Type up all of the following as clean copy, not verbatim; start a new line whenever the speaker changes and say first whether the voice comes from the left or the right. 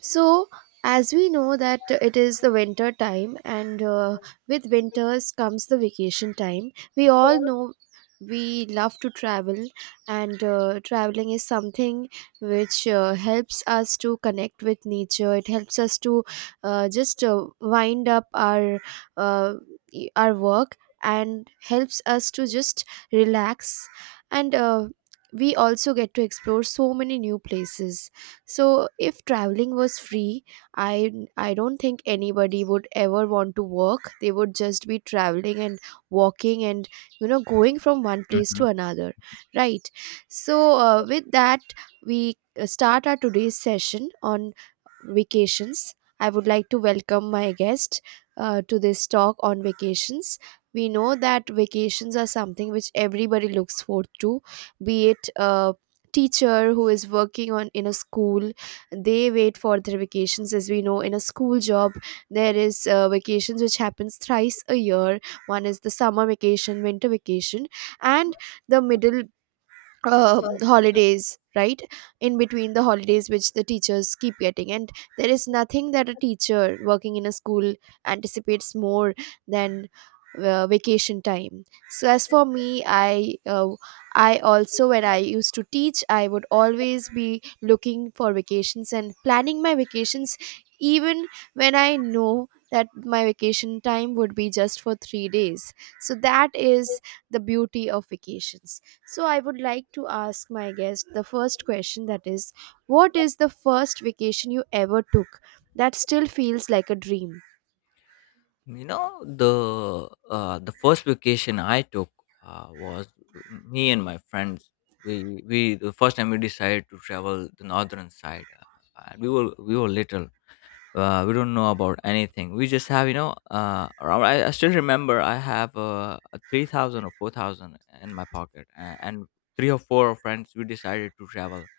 right: So, as we know that it is the winter time, and with winters comes the vacation time. We all know we love to travel, and traveling is something which helps us to connect with nature. It helps us to just wind up our uh, our work and helps us to just relax and. We also get to explore so many new places. So if traveling was free, i I don't think anybody would ever want to work. They would just be traveling and walking and going from one place to
left: Mhm.
right: another, right? So with that, we start our today's session on vacations. I would like to welcome my guest to this talk on vacations. We know that vacations are something which everybody looks forward to, be it a teacher who is working on in a school. They wait for their vacations, as we know in a school job there is vacations which happens thrice a year. One is the summer vacation, winter vacation, and the middle holidays, right, in between the holidays which the teachers keep getting. And there is nothing that a teacher working in a school anticipates more than vacation time. So as for me, I also, when I used to teach, I would always be looking for vacations and planning my vacations, even when I know that my vacation time would be just for 3 days. So that is the beauty of vacations. So I would like to ask my guest the first question, that is, what is the first vacation you ever took that still feels like a dream?
left: You know, the first vacation I took was me and my friends. We the first time we decided to travel the northern side. And we were little. We don't know about anything. We just have. Around, I still remember I have a 3,000 or 4,000 in my pocket, and three or four friends we decided to travel.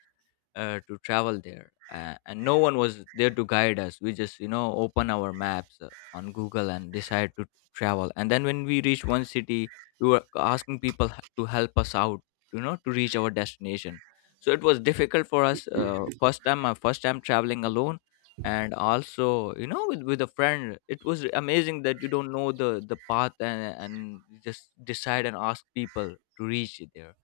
left: To travel there and no one was there to guide us. We just open our maps on Google and decide to travel, and then when we reached one city we were asking people to help us out, to reach our destination. So it was difficult for us, first time my first time traveling alone. And also, with a friend, it was amazing that you don't know the path, and you just decide and ask people to reach it there.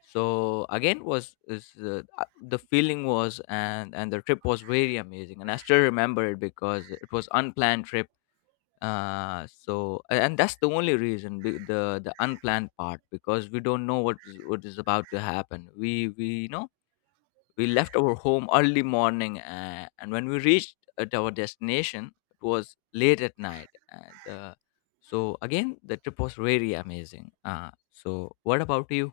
left: So again was is the feeling was, and the trip was very amazing, and I still remember it because it was unplanned trip. And that's the only reason, the unplanned part, because we don't know what is about to happen. We you know we left our home early morning and when we reached at our destination it was late at night and so again the trip was very amazing. So what about you?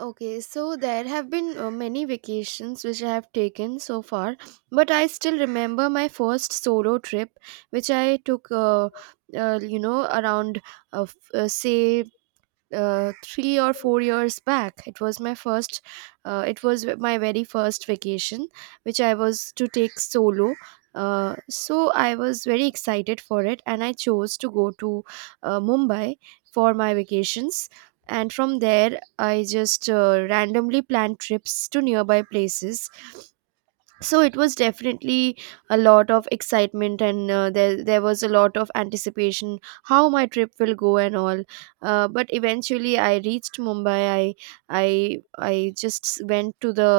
right: Okay, so there have been many vacations which I have taken so far, but I still remember my first solo trip, which I took, uh, you know, around, say, 3 or 4 years back. It was my first, it was my very first vacation, which I was to take solo. So I was very excited for it, and I chose to go to Mumbai for my vacations. And from there, I just randomly planned trips to nearby places. So it was definitely a lot of excitement, and there was a lot of anticipation how my trip will go and all. But eventually I reached Mumbai. I i I just went to the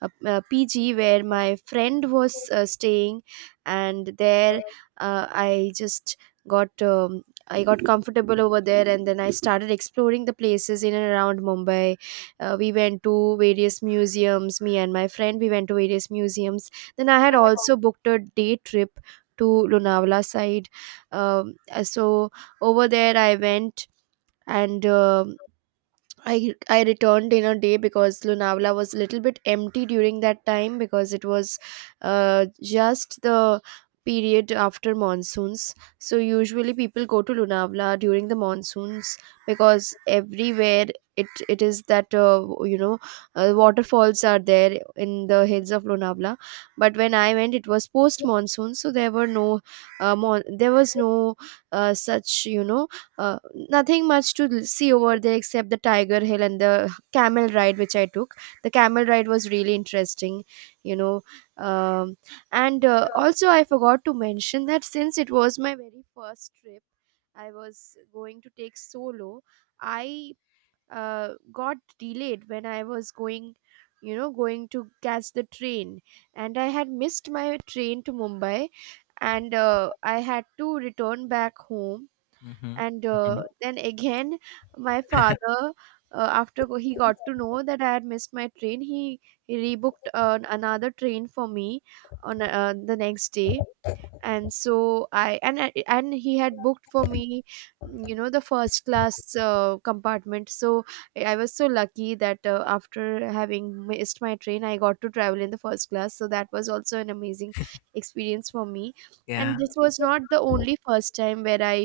right: PG where my friend was staying. And there, I just got I got comfortable over there, and then I started exploring the places in and around Mumbai. We went to various museums. Me and my friend, we went to various museums. Then I had also booked a day trip to Lunavala side. So over there I went, and I returned in a day because Lonavala was a little bit empty during that time because it was just the period after monsoons. So usually people go to Lonavala during the monsoons because everywhere it it is that waterfalls are there in the hills of Lonavala. But when I went, it was post monsoon, so there were there was no such you know uh, nothing much to see over there except the Tiger Hill and the camel ride which I took. The camel ride was really interesting, you know. Um, and Also, I forgot to mention that since it was my very first trip, I was going to take solo. I got delayed when I was going, you know, going to catch the train, and I had missed my train to Mumbai, and I had to return back home.
left: Mm-hmm.
right: And
left: Mm-hmm.
right: Then again, my father, he got to know that I had missed my train. He rebooked another train for me on the next day. And so and he had booked for me, you know, the first class compartment. So I was so lucky that after having missed my train, I got to travel in the first class, so that was also an amazing experience for me.
left: Yeah.
right: And this was not the only first time where I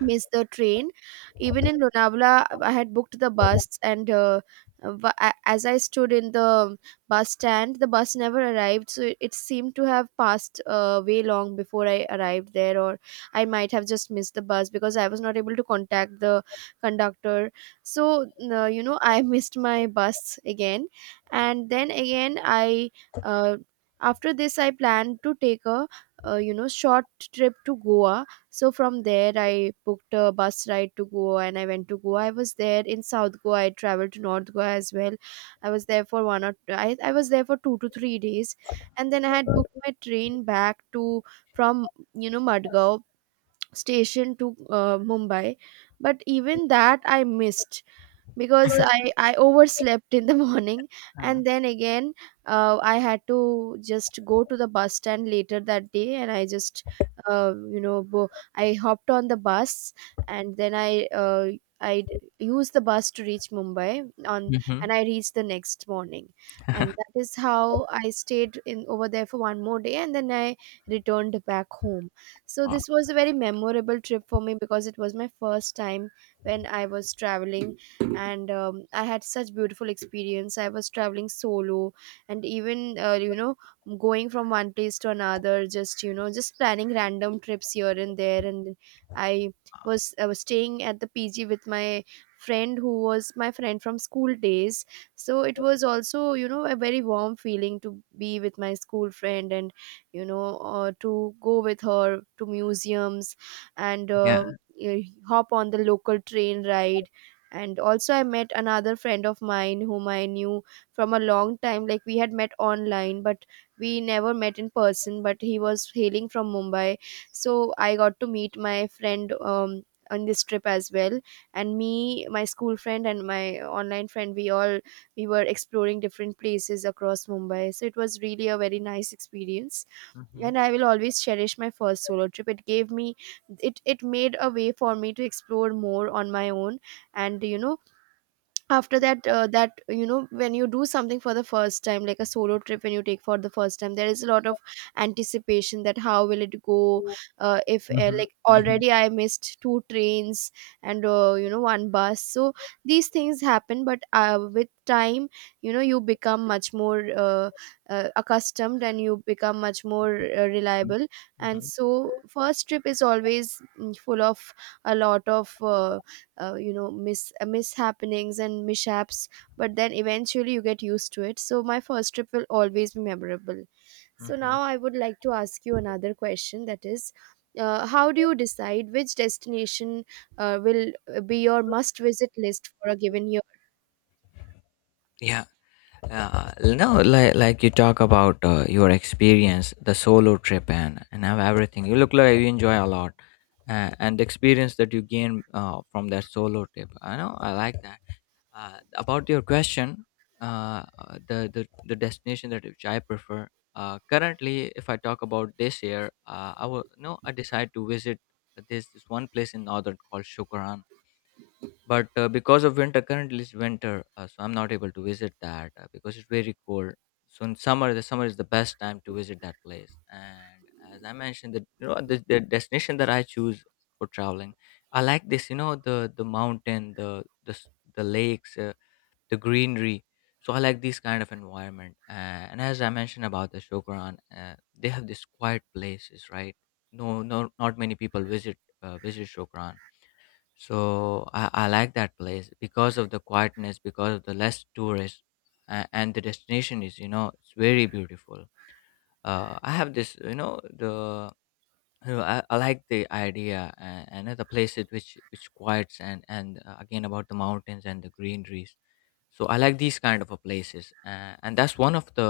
right: miss the train. Even in Lonavala, I had booked the bus, and as I stood in the bus stand, the bus never arrived. So it seemed to have passed way long before I arrived there, or I might have just missed the bus because I was not able to contact the conductor. So you know, I missed my bus again, and then again I. Uh, after this, I planned to take a short trip to Goa. So from there, I booked a bus ride to Goa, and I went to Goa. I was there in South Goa. I traveled to North Goa as well. I was there for I was there for 2 to 3 days. And then I had booked my train back to, from, you know, Madgaon station to Mumbai. But even that I missed because I overslept in the morning, and then again I had to just go to the bus stand later that day, and I just uh, you know bo- I hopped on the bus, and then I used the bus to reach Mumbai on. And
left: Mhm.
right: I reached the next morning, and that is how I stayed in over there for one more day, and then I returned back home. So this was a very memorable trip for me because it was my first time when I was traveling, and I had such beautiful experience. I was traveling solo, and even, you know, going from one place to another, just, you know, just planning random trips here and there. And i I was staying at the PG with my friend who was my friend from school days, so it was also, you know, a very warm feeling to be with my school friend, and you know, to go with her to museums, and
left: Yeah.
right: uh, hop on the local train ride. And also I met another friend of mine whom I knew from a long time. Like, we had met online but we never met in person, but he was hailing from Mumbai. So I got to meet my friend, um, on this trip as well. And me, my school friend, and my online friend, we all, we were exploring different places across Mumbai. So it was really a very nice experience.
left: Mhm.
right: And I will always cherish my first solo trip. It gave me, it made a way for me to explore more on my own. And you know, after that, when you do something for the first time, like a solo trip when you take for the first time, there is a lot of anticipation that how will it go. If
left: Mhm.
right: Like,
left: Mhm.
right: already I missed two trains and you know one bus. So these things happen, but with time, you know, you become much more accustomed, and you become much more
left: Mhm.
right: reliable. And
left: Mhm.
right: so first trip is always, mm, full of a lot of mishappenings and mishaps, but then eventually you get used to it. So my first trip will always be memorable. So
left: Mhm.
right: now I would like to ask you another question, that is, how do you decide which destination will be your must visit list for a given year?
left: Yeah. Uh, no, like you talk about your experience, the solo trip, and have everything. You look like you enjoy a lot, and the experience that you gain from that solo trip. I know. I like that. About your question, the destination that which I prefer. Currently, if I talk about this year, I will no. I decide to visit this one place in northern called Shukaran. But because of winter, currently it's winter, so I'm not able to visit that because it's very cold. So in summer the summer is the best time to visit that place. And as I mentioned, the you know the destination that I choose for traveling, I like this you know the mountain, the lakes, the greenery. So I like this kind of environment. And as I mentioned about the Shokran, they have these quiet places, right? No, no, not many people visit, visit Shokran. So I like that place because of the quietness, because of the less tourists, and the destination is, you know, it's very beautiful. I have this, you know, the I like the idea, and the places which quiets, and again about the mountains and the greeneries. So I like these kind of a places. And that's one of the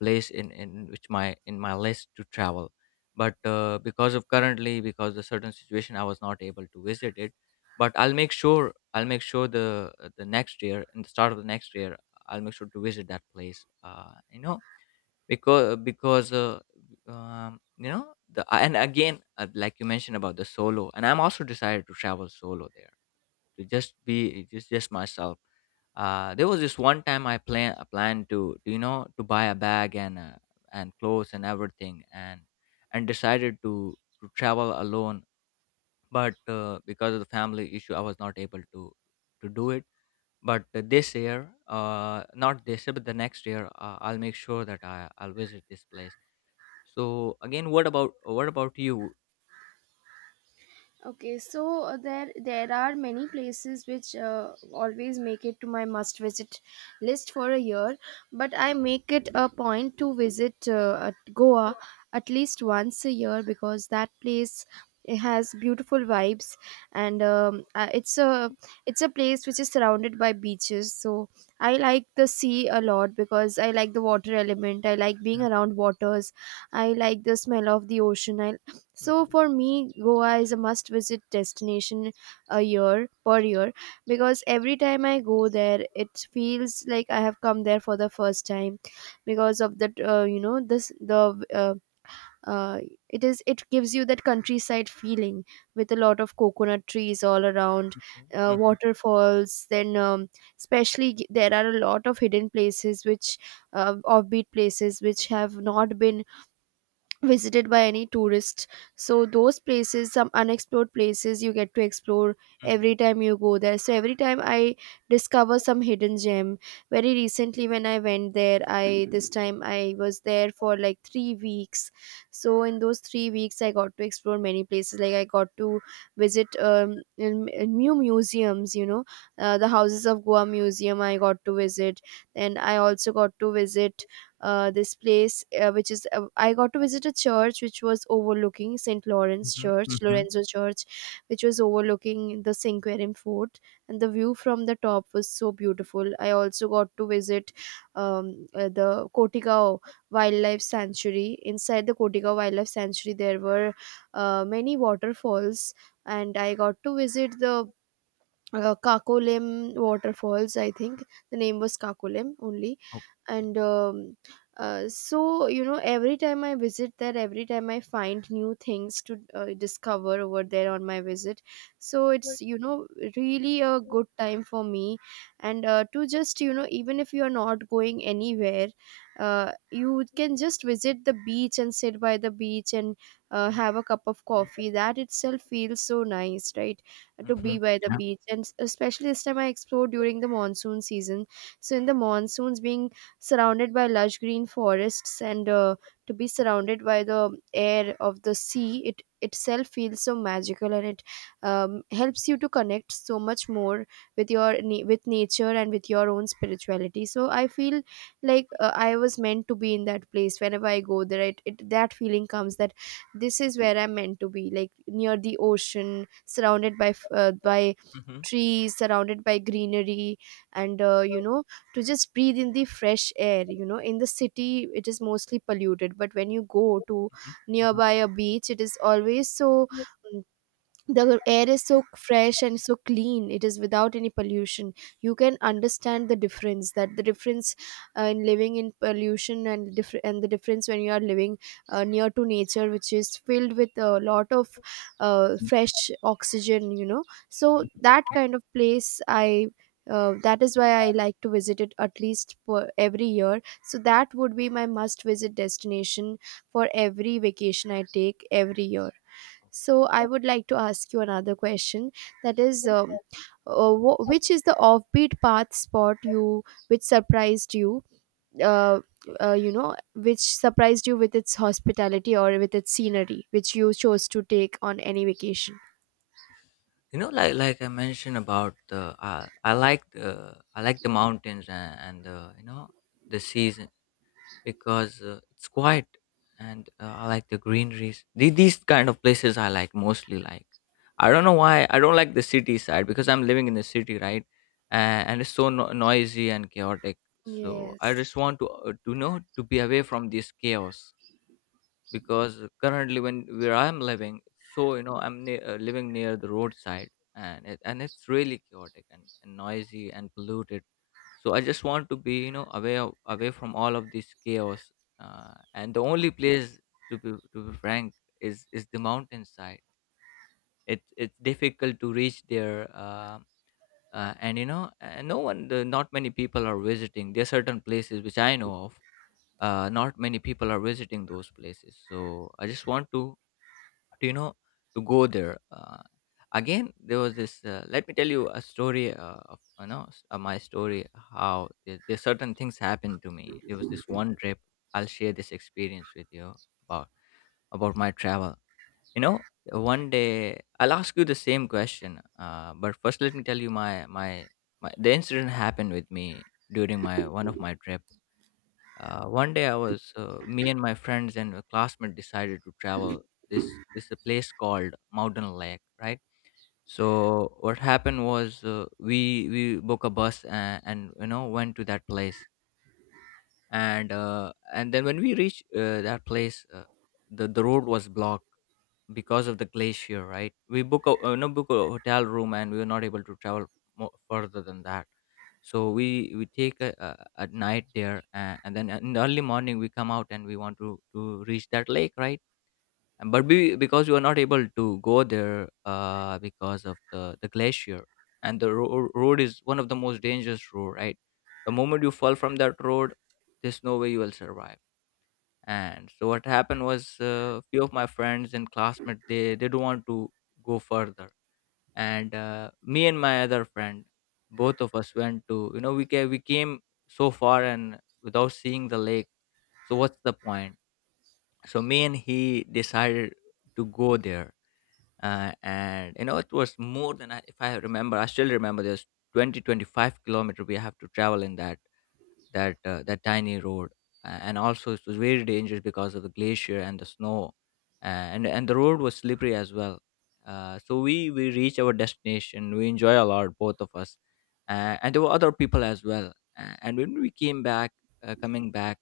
left: place in which my in my list to travel. But because of currently because the certain situation I was not able to visit it. But I'll make sure I'll make sure the next year in the start of the next year I'll make sure to visit that place. Uh, you know because you know the and again Like you mentioned about the solo, and I'm also decided to travel solo there, to just be, just myself. There was this one time I planned to, to buy a bag and clothes and everything, and decided to travel alone. But because of the family issue, I was not able to do it. But this year, not this year, but the next year, I'll make sure that I'll visit this place. So again, what about you?
right: Okay, so there are many places which always make it to my must visit list for a year, but I make it a point to visit at Goa at least once a year because that place, it has beautiful vibes. And It's a, it's a place which is surrounded by beaches. So I like the sea a lot because I like the water element. I like being
left: Yeah.
right: around waters. I like the smell of the ocean. I so
left: Mhm.
right: for me, Goa is a must-visit destination a year per year because every time I go there, it feels like I have come there for the first time because of that. You know, this the uh, it is it gives you that countryside feeling with a lot of coconut trees all around,
left: Mhm,
right: waterfalls. Then, especially there are a lot of hidden places which offbeat places which have not been visited by any tourist. So those places, some unexplored places, you get to explore
left: mhm,
right: every time you go there. So every time I discover some hidden gem. Very recently when I went there, I this time I was there for like 3 weeks. So in those 3 weeks I got to explore many places. Like I got to visit in new museums, you know, the Houses of Goa museum I got to visit, and I also got to visit this place, which is I got to visit a church which was overlooking St. Lawrence
left: mhm,
right: church,
left: mhm, mhm.
right: Lorenzo church, which was overlooking the Cinquerim fort, and the view from the top was so beautiful. I also got to visit the Kotigao wildlife sanctuary. Inside the Kotigao wildlife sanctuary there were many waterfalls, and I got to visit the Kakolem waterfalls. I think the name was Kakolem only,
left: Okay.
right: and you know, every time I visit there, every time I find new things to discover over there on my visit. So it's, you know, really a good time for me, and to just, you know, even if you are not going anywhere, you can just visit the beach and sit by the beach and have a cup of coffee. That itself feels so nice, right? To be
left: Mhm,
right: by the
left: mhm.
right: beach, and especially this time I explored during the monsoon season. So in the monsoons, being surrounded by lush green forests and to be surrounded by the air of the sea, it itself feels so magical, and it helps you to connect so much more with with nature and with your own spirituality. So I feel like I was meant to be in that place. Whenever I go there, it that feeling comes that this is where I'm meant to be, like near the ocean, surrounded by by
left: Mhm,
right: trees, surrounded by greenery, and you know, to just breathe in the fresh air. You know, in the city it is mostly polluted, but when you go to
left: mhm, mhm,
right: nearby a beach, it is always so, the air is so fresh and so clean, it is without any pollution. You can understand the difference, that the difference in living in pollution and and the difference when you are living near to nature, which is filled with a lot of
left: mhm,
right: fresh oxygen, you know. So
left: mhm.
right: that kind of place I, that is why I like to visit it at least per every year. So that would be my must visit destination for every vacation I take every year. So I
left: Okay.
right: would like to ask you another question. That is, which is the offbeat path spot you which surprised you? Uh, you know, which surprised you with its hospitality or with its scenery, which you chose to take on any vacation.
left: You know, like I mentioned about the, I like the mountains, and the you know the season, because it's quiet, and I like the greeneries. These kind of places I like mostly. Like, I don't know why I don't like the city side, because I'm living in the city, right? And it's so noisy and chaotic. So I
right: Yes.
left: just want to know to be away from this chaos. Because currently when where I'm living, so you know I'm living near the roadside, and it's really chaotic, and noisy and polluted. So I just want to be, you know, away away from all of this chaos. And the only place, to be frank, is the mountainside. It's difficult to reach there. And you know, not many people are visiting. There are certain places which I know of, not many people are visiting those places. So I just want to, you know, to go there. Again, there was this, let me tell you a story, of you know, my story, how there certain things happened to me. There was this one trip. I'll share this experience with you about my travel, you know. One day I'll ask you the same question, but first let me tell you my the incident happened with me during my one of my trip. One day I was, me and my friends and a classmate decided to travel. This a place called Mountain Lake, right? So what happened was, we book a bus, and you know went to that place. And then when we reached that place, the road was blocked because of the glacier. Right, we book a no book a hotel room, and we were not able to travel more further than that. So we take a night there, and then in the early morning we come out, and we want to reach that lake, right? But because you are not able to go there, because of the glacier, and the road is one of the most dangerous road, right? The moment you fall from that road, there's no way you will survive. And so what happened was, few of my friends and classmates, they don't want to go further. And me and my other friend, both of us went to, you know, we came so far, and without seeing the lake, so what's the point? So me and he decided to go there. And you know, it was more than if I remember, I still remember, there's 20-25 kilometer we have to travel in that that tiny road. And also it was very dangerous because of the glacier and the snow. And the road was slippery as well. So we reach our destination, we enjoy a lot, both of us, and there were other people as well. And when we came back, coming back,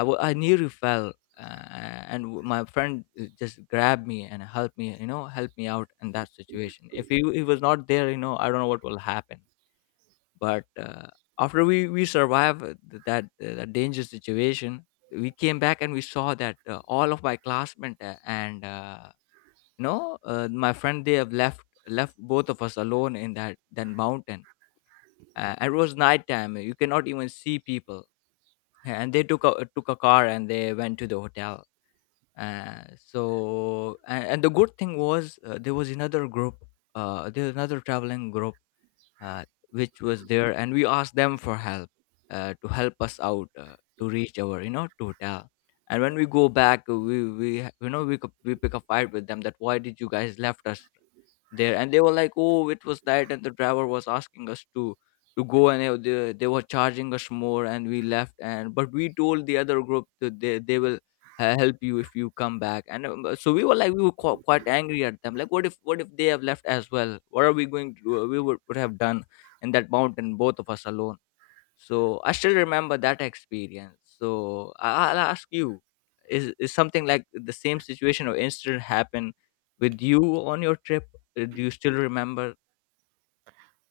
left: I nearly fell. And my friend just grabbed me and helped me, you know, helped me out in that situation. If he was not there, you know, I don't know what will happen. But after we survived, that that dangerous situation, we came back and we saw that all of my classmates and my friend, they have left, left both of us alone in that mountain. It was nighttime; you cannot even see people. And they took took a car and they went to the hotel. Uh, so and, and the good thing was, there was another group, there was another traveling group uh, which was there, and we asked them for help, to help us out, to reach our hotel. And when we go back, we ha- you know we, co- we pick a fight with them that why did you guys left us there. And they were like, oh, it was that, and the driver was asking us to go, and they were charging us more and we left. And but we told the other group that they will help you if you come back. And So we were like, we were quite angry at them, like, what if they have left as well, what are we going to do? We would have done in that mountain, both of us alone. So I still remember that experience. So I'll ask you, is something like the same situation or incident happen with you on your trip? Do you still remember?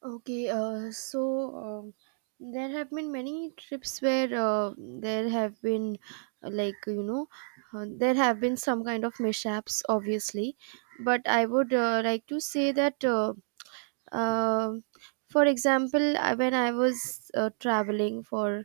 right: Okay, so um, there have been many trips where there have been, uh, like, you know, there have been some kind of mishaps, obviously. But I would like to say that, uh, for example, when I was traveling for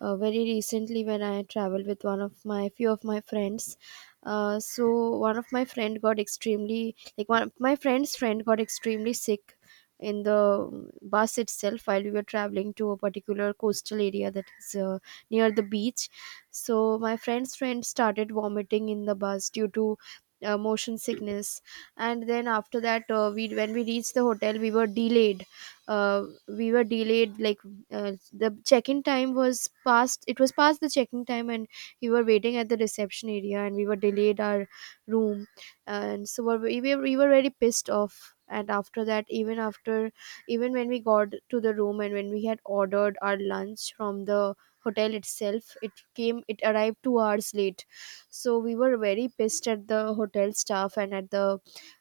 right: very recently, when I traveled with one of my few of my friends. So one of my friend got extremely, like, one of my friend's friend got extremely sick in the mm, bus itself while we were traveling to a particular coastal area, that is near the beach. So my friend's friend started vomiting in the bus due to motion sickness, and then after that we, when we reached the hotel, we were delayed, uh, we were delayed like uh, the check-in time was past, it was past the check-in time, and we were waiting at the reception area, and we were delayed our room. And so we were very pissed off, and after that, even after, even when we got to the room and when we had ordered our lunch from the hotel itself, it came, it arrived 2 hours late. So we were very pissed at the hotel staff and at the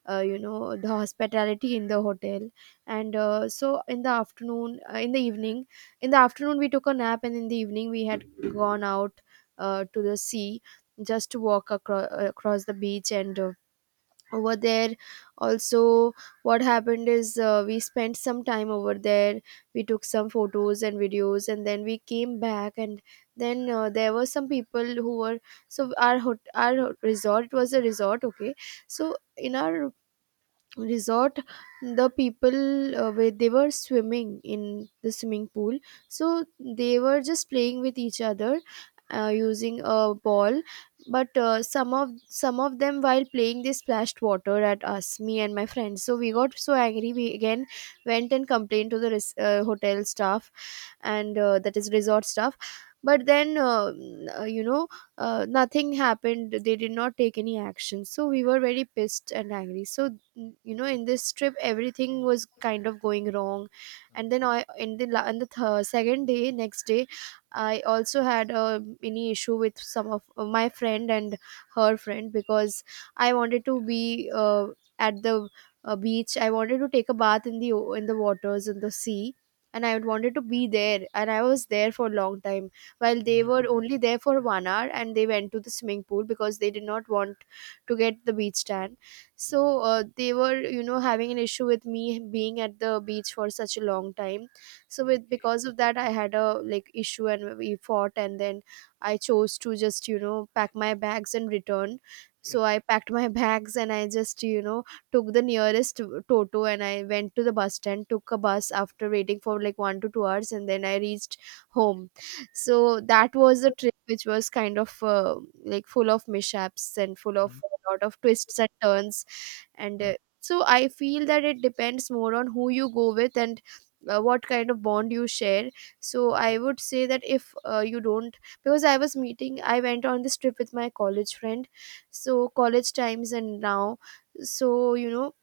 right: you know, the hospitality in the hotel. And in the afternoon, in the afternoon we took a nap, and in the evening we had gone out to the sea, just to walk across the beach, and over there also, what happened is we spent some time over there, we took some photos and videos, and then we came back, and then there were some people who were, so our our resort, it was a resort, okay. So in our resort, the people where they were swimming in the swimming pool, so they were just playing with each other using a ball, but some of them while playing, they splashed water at us, me and my friends, so we got so angry, we again went and complained to the hotel staff, and that is, resort staff, but then you know, nothing happened, they did not take any action, so we were very pissed and angry. So, you know, in this trip everything was kind of going wrong, and then I in the, on the second day, next day, I also had a mini issue with some of my friend and her friend, because I wanted to be at the beach, I wanted to take a bath in the in the waters, in the sea, and I wanted to be there, and I was there for a long time, while they
left: Mhm,
right: were only there for 1 hour, and they went to the swimming pool because they did not want to get the beach tan.
left: mhm.
right: So they were, you know, having an issue with me being at the beach for such a long time. So with,
left: Okay,
right: because of that, I had a like issue, and we fought, and then I chose to just, you know, pack my bags and return.
left: yeah.
right: So I packed my bags, and I just, you know, took the nearest toto, and I went to the bus stand, took a bus after waiting for like 1 to 2 hours, and then I reached home. So that was the trip which was kind of like full of mishaps and full of
left: Mhm,
right: a lot of twists and turns. And so I feel that it depends more on who you go with and what kind of bond you share. So I would say that if you don't, because I was meeting, I went on this trip with my college friend. So college times and now. So, you know,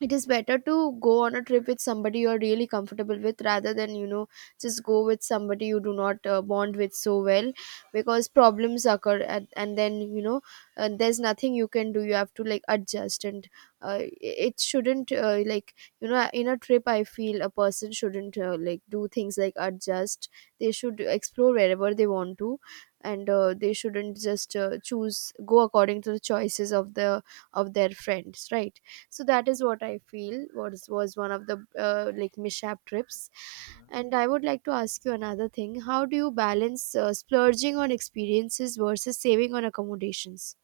right: it is better to go on a trip with somebody you're really comfortable with, rather than, you know, just go with somebody you do not bond with so well, because problems occur, and then, you know, there's nothing you can do, you have to like adjust, and uh, it shouldn't you know, in a trip I feel a person shouldn't like do things like adjust, they should explore wherever they want to, and they shouldn't just choose go according to the choices of the, of their friends, right? So that is what I feel was one of the like mishap trips.
left: mhm.
right: And I would like to ask you another thing, how do you balance splurging on experiences versus saving on accommodations?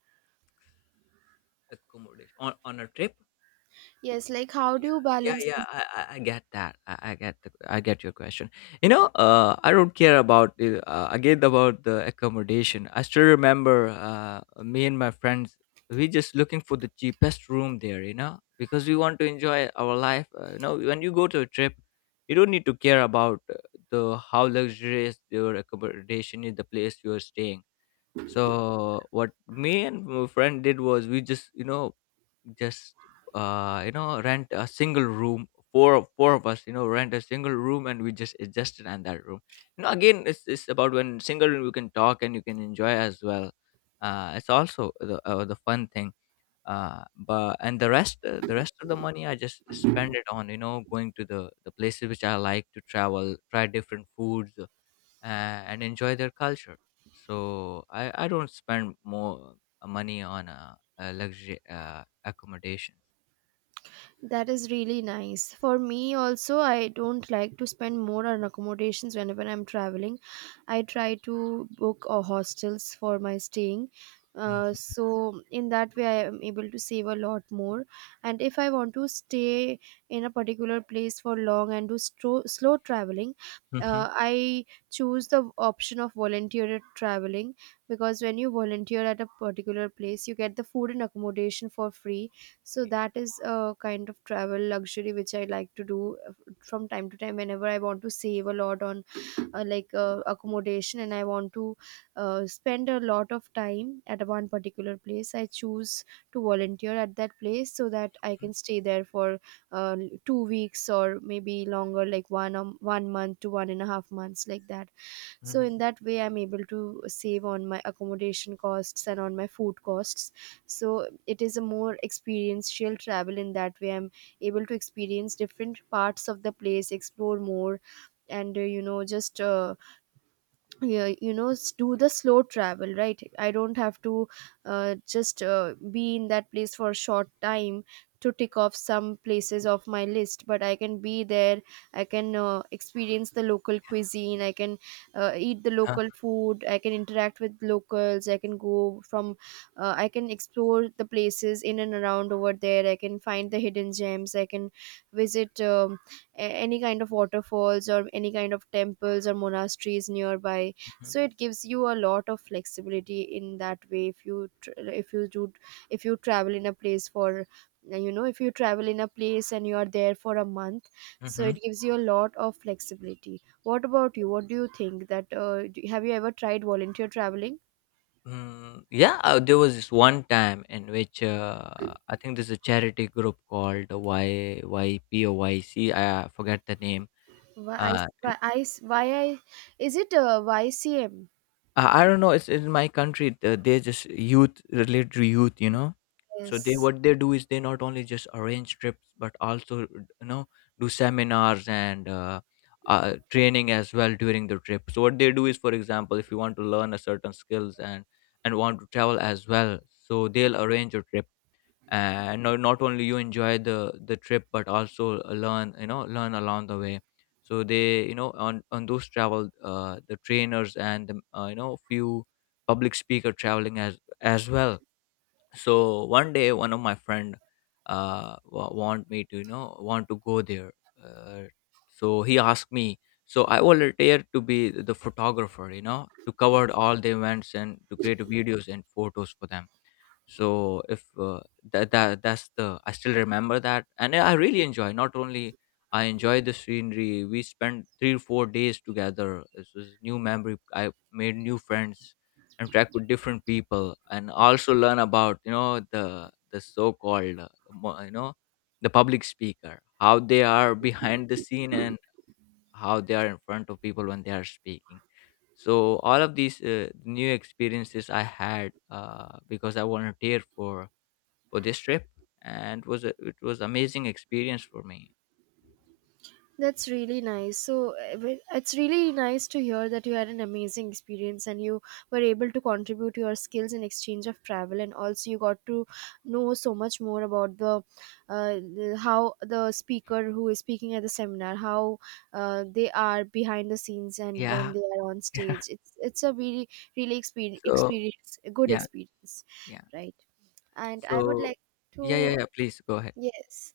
left: Accommodation on a trip.
right: Yes, like how do you
left: Yeah,
right: balance?
left: yeah, I get that. I get I get your question. You know, I don't care about again about the accommodation. I still remember, me and my friends, we just looking for the cheapest room there, you know, because we want to enjoy our life. You know, when you go to a trip, you don't need to care about the how luxurious your accommodation is, the place you are staying. So what me and my friend did was, we just, you know, just you know, rent a single room, four of us, you know, rent a single room, and we just adjusted on that room. You know, again, it's about, when single room, you can talk and you can enjoy as well. It's also the fun thing. Uh but and the rest, the rest of the money, I just spend it on, you know, going to the places which I like to travel, try different foods, and enjoy their culture. So I don't spend more money on luxury accommodations.
right: That is really nice. For me also, I don't like to spend more on accommodations whenever I'm traveling. I try to book hostels for my staying. So in that way I am able to save a lot more. And if I want to stay in a particular place for long and do slow traveling,
left: Mm-hmm.
right: I choose the option of volunteer traveling, because when you volunteer at a particular place, you get the food and accommodation for free. So
left: Okay.
right: that is a kind of travel luxury which I like to do from time to time, whenever I want to save a lot on accommodation, and I want to spend a lot of time at one particular place. I choose to volunteer at that place so that I can stay there for uh, 2 weeks, or maybe longer, like 1 month to 1.5 months, like that. So
left: Mm-hmm.
right: in that way I'm able to save on my accommodation costs and on my food costs. So it is a more experiential travel. In that way I'm able to experience different parts of the place, explore more, and you know just yeah, you know, do the slow travel, right? I don't have to just be in that place for a short time to tick off some places of my list, but I can be there, I can experience the local cuisine, I can eat the
left: Huh.
right: local food, I can interact with locals, I can go from I can explore the places in and around over there, I can find the hidden gems, I can visit any kind of waterfalls or any kind of temples or monasteries nearby. So it gives you a lot of flexibility in that way. If you do if you travel in a place for, you know, if you travel in a place and you are there for a month, so
left: Mm-hmm.
right: it gives you a lot of flexibility. What about you, what do you think, that have you ever tried volunteer traveling?
left: Mm, yeah, there was this one time in which, I think there's a charity group called YYPOYC. I forget the name.
right: Why I,
left: Uh,
right: why I, is it YCM?
left: I don't know. It's in my country. They just youth, related to youth, you know. So they,
right: Yes.
left: what they do is, they not only just arrange trips but also, you know, do seminars and training as well during the trip. So what they do is, for example, if you want to learn a certain skills and want to travel as well, so they'll arrange a trip, and not only you enjoy the trip but also learn, you know, learn along the way. So they, you know, on those travel, the trainers and the, few public speaker traveling as well. So one day, one of my friend, want me to, you know, want to go there. uh, so he asked me. So I volunteered to be the photographer, you know, to cover all the events and to create videos and photos for them. So if that, that that's the, I still remember that, and I really enjoy. Not only I enjoy the scenery, we spent three or four days together. This was new memory. I made new friends, interact with different people, and also learn about, you know, the so-called, the public speaker, how they are behind the scene and how they are in front of people when they are speaking. So all of these, new experiences I had, because I volunteered for this trip. And it was amazing experience for me.
right: That's really nice. So it's really nice to hear that you had an amazing experience, and you were able to contribute your skills in exchange of travel, and also you got to know so much more about the how the speaker who is speaking at the seminar, how they are behind the scenes and when
left: Yeah.
right: they are on stage. It's a really really experience,
left: So,
right: a good
left: yeah,
right: experience,
left: yeah.
right: right? And I would
left: So
right: like to,
left: yeah, yeah, yeah, please go ahead.
right: yes,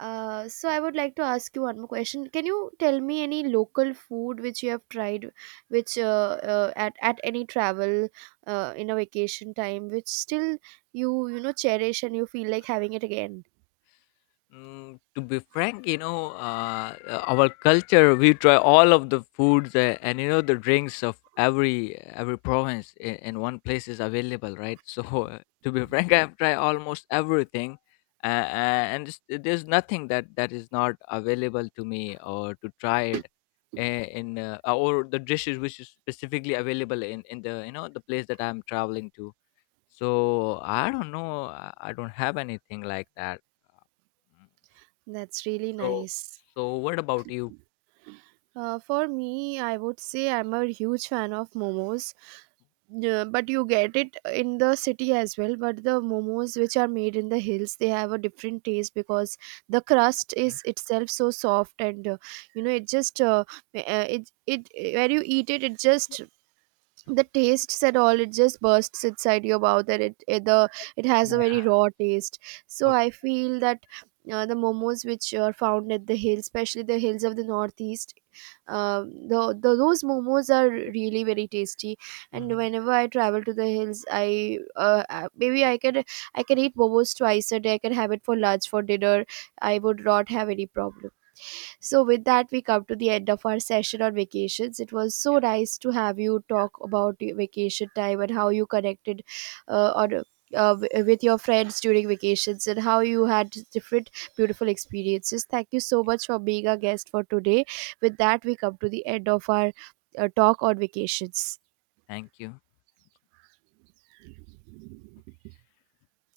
right: so I would like to ask you one more question. Can you tell me any local food which you have tried, which at any travel in a vacation time, which still you, you know, cherish and you feel like having it again?
left: Mm, to be frank, you know, our culture, we try all of the foods, and you know the drinks of every province in one place is available, right? So to be frank, I have tried almost everything, and there's nothing that is not available to me or to try it, in or the dishes which is specifically available in the, you know, the place that I'm traveling to. So I don't know, I don't have anything like that.
right: That's really
left: So,
right: nice.
left: so what about you?
right: For me, I would say I'm a huge fan of momos. Yeah, but you get it in the city as well. But the momos which are made in the hills, they have a different taste because the crust
left: Okay.
right: is itself so soft, and it just it, it, where you eat it, it just, the taste said all, it just bursts inside your mouth, and it has a
left: Yeah.
right: very raw taste. So I
left: Okay.
right: feel that the momos which are found at the hills, especially the hills of the northeast, the those momos are really very tasty, and
left: Hmm.
right: whenever I travel to the hills, I maybe I can eat momos twice a day, I can have it for lunch, for dinner, I would not have any problem. So, with that, we come to the end of our session on vacations. It was so nice to have you talk about your vacation time and how you connected uh, on. With your friends during vacations, and how you had different beautiful experiences. Thank you so much for being our guest for today. With that, we come to the end of our talk on vacations.
left: Thank you.